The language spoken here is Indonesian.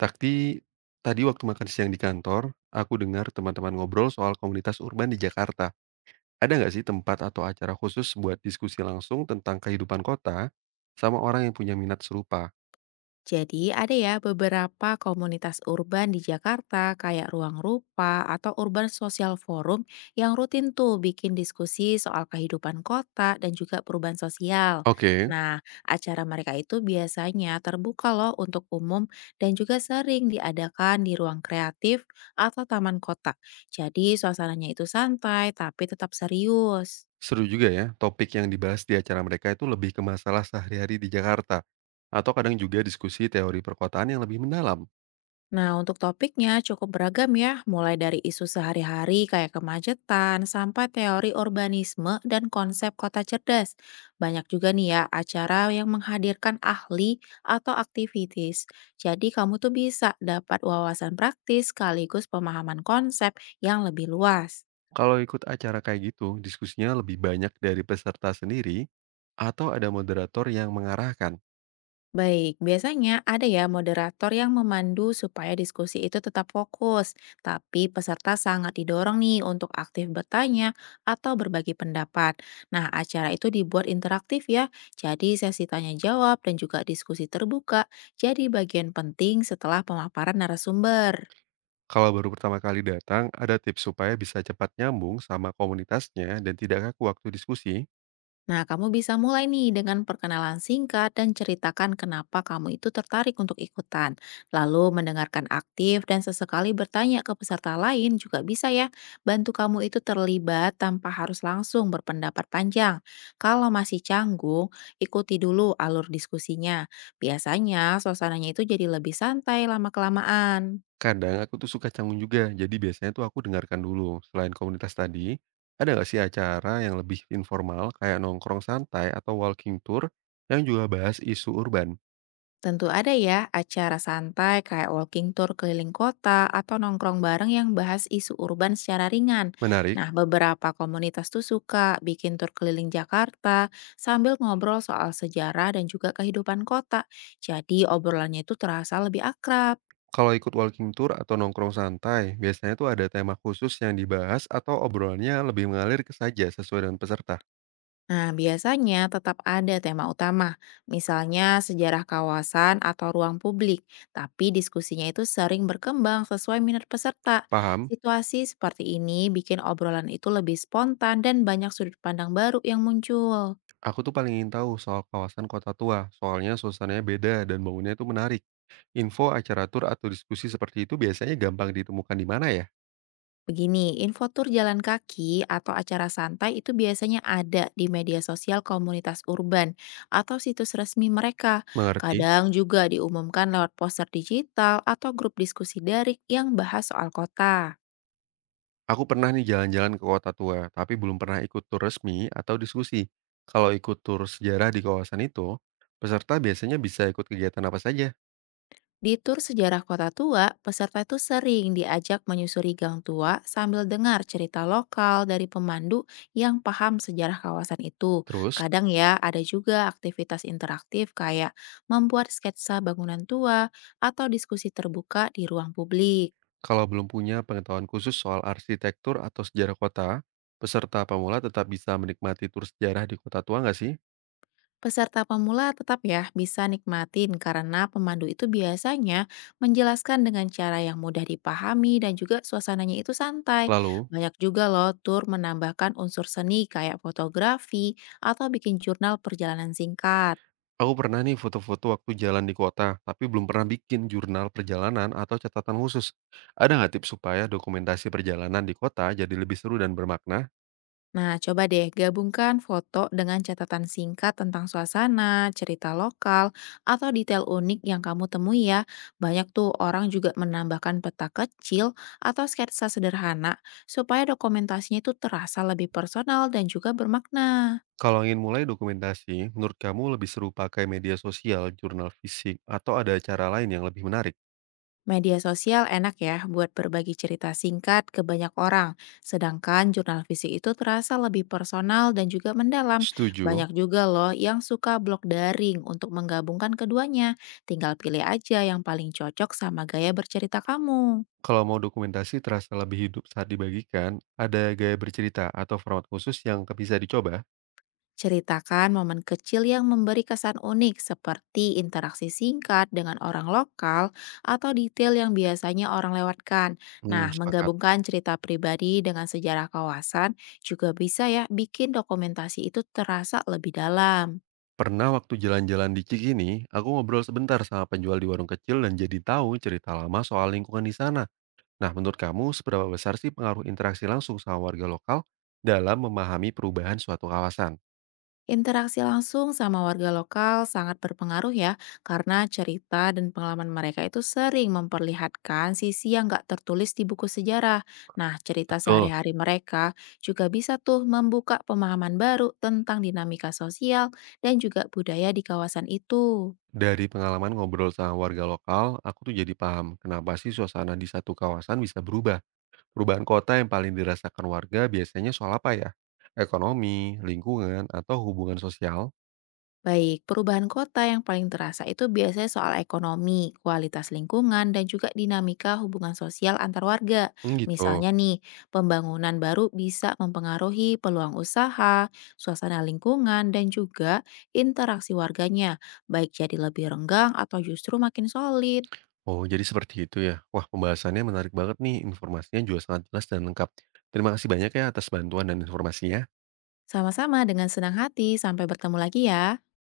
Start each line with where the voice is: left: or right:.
right: Tapi, tadi waktu makan siang di kantor, aku dengar teman-teman ngobrol soal komunitas urban di Jakarta. Ada nggak sih tempat atau acara khusus buat diskusi langsung tentang kehidupan kota sama orang yang punya minat serupa?
left: Jadi ada ya beberapa komunitas urban di Jakarta kayak Ruang Rupa atau Urban Social Forum yang rutin tuh bikin diskusi soal kehidupan kota dan juga perubahan sosial.
right: Oke,
left: Nah, acara mereka itu biasanya terbuka loh untuk umum dan juga sering diadakan di ruang kreatif atau taman kota. Jadi suasananya itu santai tapi tetap serius.
right: seru juga ya. Topik yang dibahas di acara mereka itu lebih ke masalah sehari-hari di Jakarta. Atau kadang juga diskusi teori perkotaan yang lebih mendalam.
left: Nah, untuk topiknya cukup beragam ya, mulai dari isu sehari-hari kayak kemacetan, sampai teori urbanisme dan konsep kota cerdas. Banyak juga nih ya acara yang menghadirkan ahli atau aktivitis. Jadi kamu tuh bisa dapat wawasan praktis sekaligus pemahaman konsep yang lebih luas.
right: Kalau ikut acara kayak gitu, diskusinya lebih banyak dari peserta sendiri atau ada moderator yang mengarahkan.
left: Baik, biasanya ada ya moderator yang memandu supaya diskusi itu tetap fokus, tapi peserta sangat didorong nih untuk aktif bertanya atau berbagi pendapat. Nah, acara itu dibuat interaktif ya, jadi sesi tanya jawab dan juga diskusi terbuka jadi bagian penting setelah pemaparan narasumber.
right: Kalau baru pertama kali datang, ada tips supaya bisa cepat nyambung sama komunitasnya dan tidak kaku waktu diskusi?
left: Nah, kamu bisa mulai nih dengan perkenalan singkat dan ceritakan kenapa kamu itu tertarik untuk ikutan. Lalu mendengarkan aktif dan sesekali bertanya ke peserta lain juga bisa ya. Bantu kamu itu terlibat tanpa harus langsung berpendapat panjang. Kalau masih canggung, ikuti dulu alur diskusinya. Biasanya suasananya itu jadi lebih santai lama-kelamaan.
right: Kadang aku tuh suka canggung juga, jadi biasanya tuh aku dengarkan dulu. Selain komunitas tadi, ada nggak sih acara yang lebih informal kayak nongkrong santai atau walking tour yang juga bahas isu urban?
left: Tentu ada ya acara santai kayak walking tour keliling kota atau nongkrong bareng yang bahas isu urban secara ringan.
right: Menarik,
left: Nah, beberapa komunitas tuh suka bikin tur keliling Jakarta sambil ngobrol soal sejarah dan juga kehidupan kota. Jadi obrolannya itu terasa lebih akrab.
right: kalau ikut walking tour atau nongkrong santai, biasanya tuh ada tema khusus yang dibahas atau obrolannya lebih mengalir ke saja sesuai dengan peserta.
left: Nah, biasanya tetap ada tema utama, misalnya sejarah kawasan atau ruang publik, tapi diskusinya itu sering berkembang sesuai minat peserta.
right: Paham?
left: Situasi seperti ini bikin obrolan itu lebih spontan dan banyak sudut pandang baru yang muncul.
right: Aku tuh paling ingin tahu soal kawasan kota tua, soalnya suasananya beda dan bangunannya itu menarik. Info acara tur atau diskusi seperti itu biasanya gampang ditemukan di mana ya?
left: Begini, info tur jalan kaki atau acara santai itu biasanya ada di media sosial komunitas urban atau situs resmi mereka.
right: Mengerti?
left: Kadang juga diumumkan lewat poster digital atau grup diskusi daring yang bahas soal kota.
right: Aku pernah nih jalan-jalan ke kota tua, tapi belum pernah ikut tur resmi atau diskusi. Kalau ikut tur sejarah di kawasan itu, peserta biasanya bisa ikut kegiatan apa saja.
left: Di tur sejarah kota tua, peserta itu sering diajak menyusuri gang tua sambil dengar cerita lokal dari pemandu yang paham sejarah kawasan itu.
right: Terus,
left: Kadang ya, ada juga aktivitas interaktif kayak membuat sketsa bangunan tua atau diskusi terbuka di ruang publik.
right: kalau belum punya pengetahuan khusus soal arsitektur atau sejarah kota, peserta pemula tetap bisa menikmati tur sejarah di kota tua nggak sih?
left: Peserta pemula tetap ya bisa nikmatin karena pemandu itu biasanya menjelaskan dengan cara yang mudah dipahami dan juga suasananya itu santai.
right: Lalu,
left: Banyak juga loh tur menambahkan unsur seni kayak fotografi atau bikin jurnal perjalanan singkat.
right: aku pernah nih foto-foto waktu jalan di kota, tapi belum pernah bikin jurnal perjalanan atau catatan khusus. Ada nggak tips supaya dokumentasi perjalanan di kota jadi lebih seru dan bermakna?
left: Nah, coba deh gabungkan foto dengan catatan singkat tentang suasana, cerita lokal, atau detail unik yang kamu temui ya. Banyak tuh orang juga menambahkan peta kecil atau sketsa sederhana supaya dokumentasinya itu terasa lebih personal dan juga bermakna.
right: Kalau ingin mulai dokumentasi, menurut kamu lebih seru pakai media sosial, jurnal fisik, atau ada cara lain yang lebih menarik?
left: Media sosial enak ya buat berbagi cerita singkat ke banyak orang, sedangkan jurnal fisik itu terasa lebih personal dan juga mendalam.
right: Setuju.
left: Banyak juga loh yang suka blog daring untuk menggabungkan keduanya. Tinggal pilih aja yang paling cocok sama gaya bercerita kamu.
right: Kalau mau dokumentasi terasa lebih hidup saat dibagikan, ada gaya bercerita atau format khusus yang bisa dicoba?
left: Ceritakan momen kecil yang memberi kesan unik seperti interaksi singkat dengan orang lokal atau detail yang biasanya orang lewatkan.
right: Hmm,
left: Nah,
right: sepakat.
left: menggabungkan cerita pribadi dengan sejarah kawasan juga bisa ya bikin dokumentasi itu terasa lebih dalam.
right: Pernah waktu jalan-jalan di Cikini, aku ngobrol sebentar sama penjual di warung kecil dan jadi tahu cerita lama soal lingkungan di sana. Nah, menurut kamu seberapa besar sih pengaruh interaksi langsung sama warga lokal dalam memahami perubahan suatu kawasan?
left: Interaksi langsung sama warga lokal sangat berpengaruh ya, karena cerita dan pengalaman mereka itu sering memperlihatkan sisi yang nggak tertulis di buku sejarah. Nah, cerita
right: Betul.
left: sehari-hari mereka juga bisa tuh membuka pemahaman baru tentang dinamika sosial dan juga budaya di kawasan itu.
right: Dari pengalaman ngobrol sama warga lokal, aku tuh jadi paham kenapa sih suasana di satu kawasan bisa berubah. Perubahan kota yang paling dirasakan warga biasanya soal apa ya? Ekonomi, lingkungan, atau hubungan sosial?
left: Baik, perubahan kota yang paling terasa itu biasanya soal ekonomi, kualitas lingkungan, dan juga dinamika hubungan sosial antar warga.
right: Hmm, gitu.
left: Misalnya nih, pembangunan baru bisa mempengaruhi peluang usaha, suasana lingkungan, dan juga interaksi warganya, baik jadi lebih renggang atau justru makin solid.
right: Oh, jadi seperti itu ya. Wah, pembahasannya menarik banget nih, informasinya juga sangat jelas dan lengkap. Terima kasih banyak ya atas bantuan dan informasinya.
left: Sama-sama dengan senang hati, sampai bertemu lagi ya.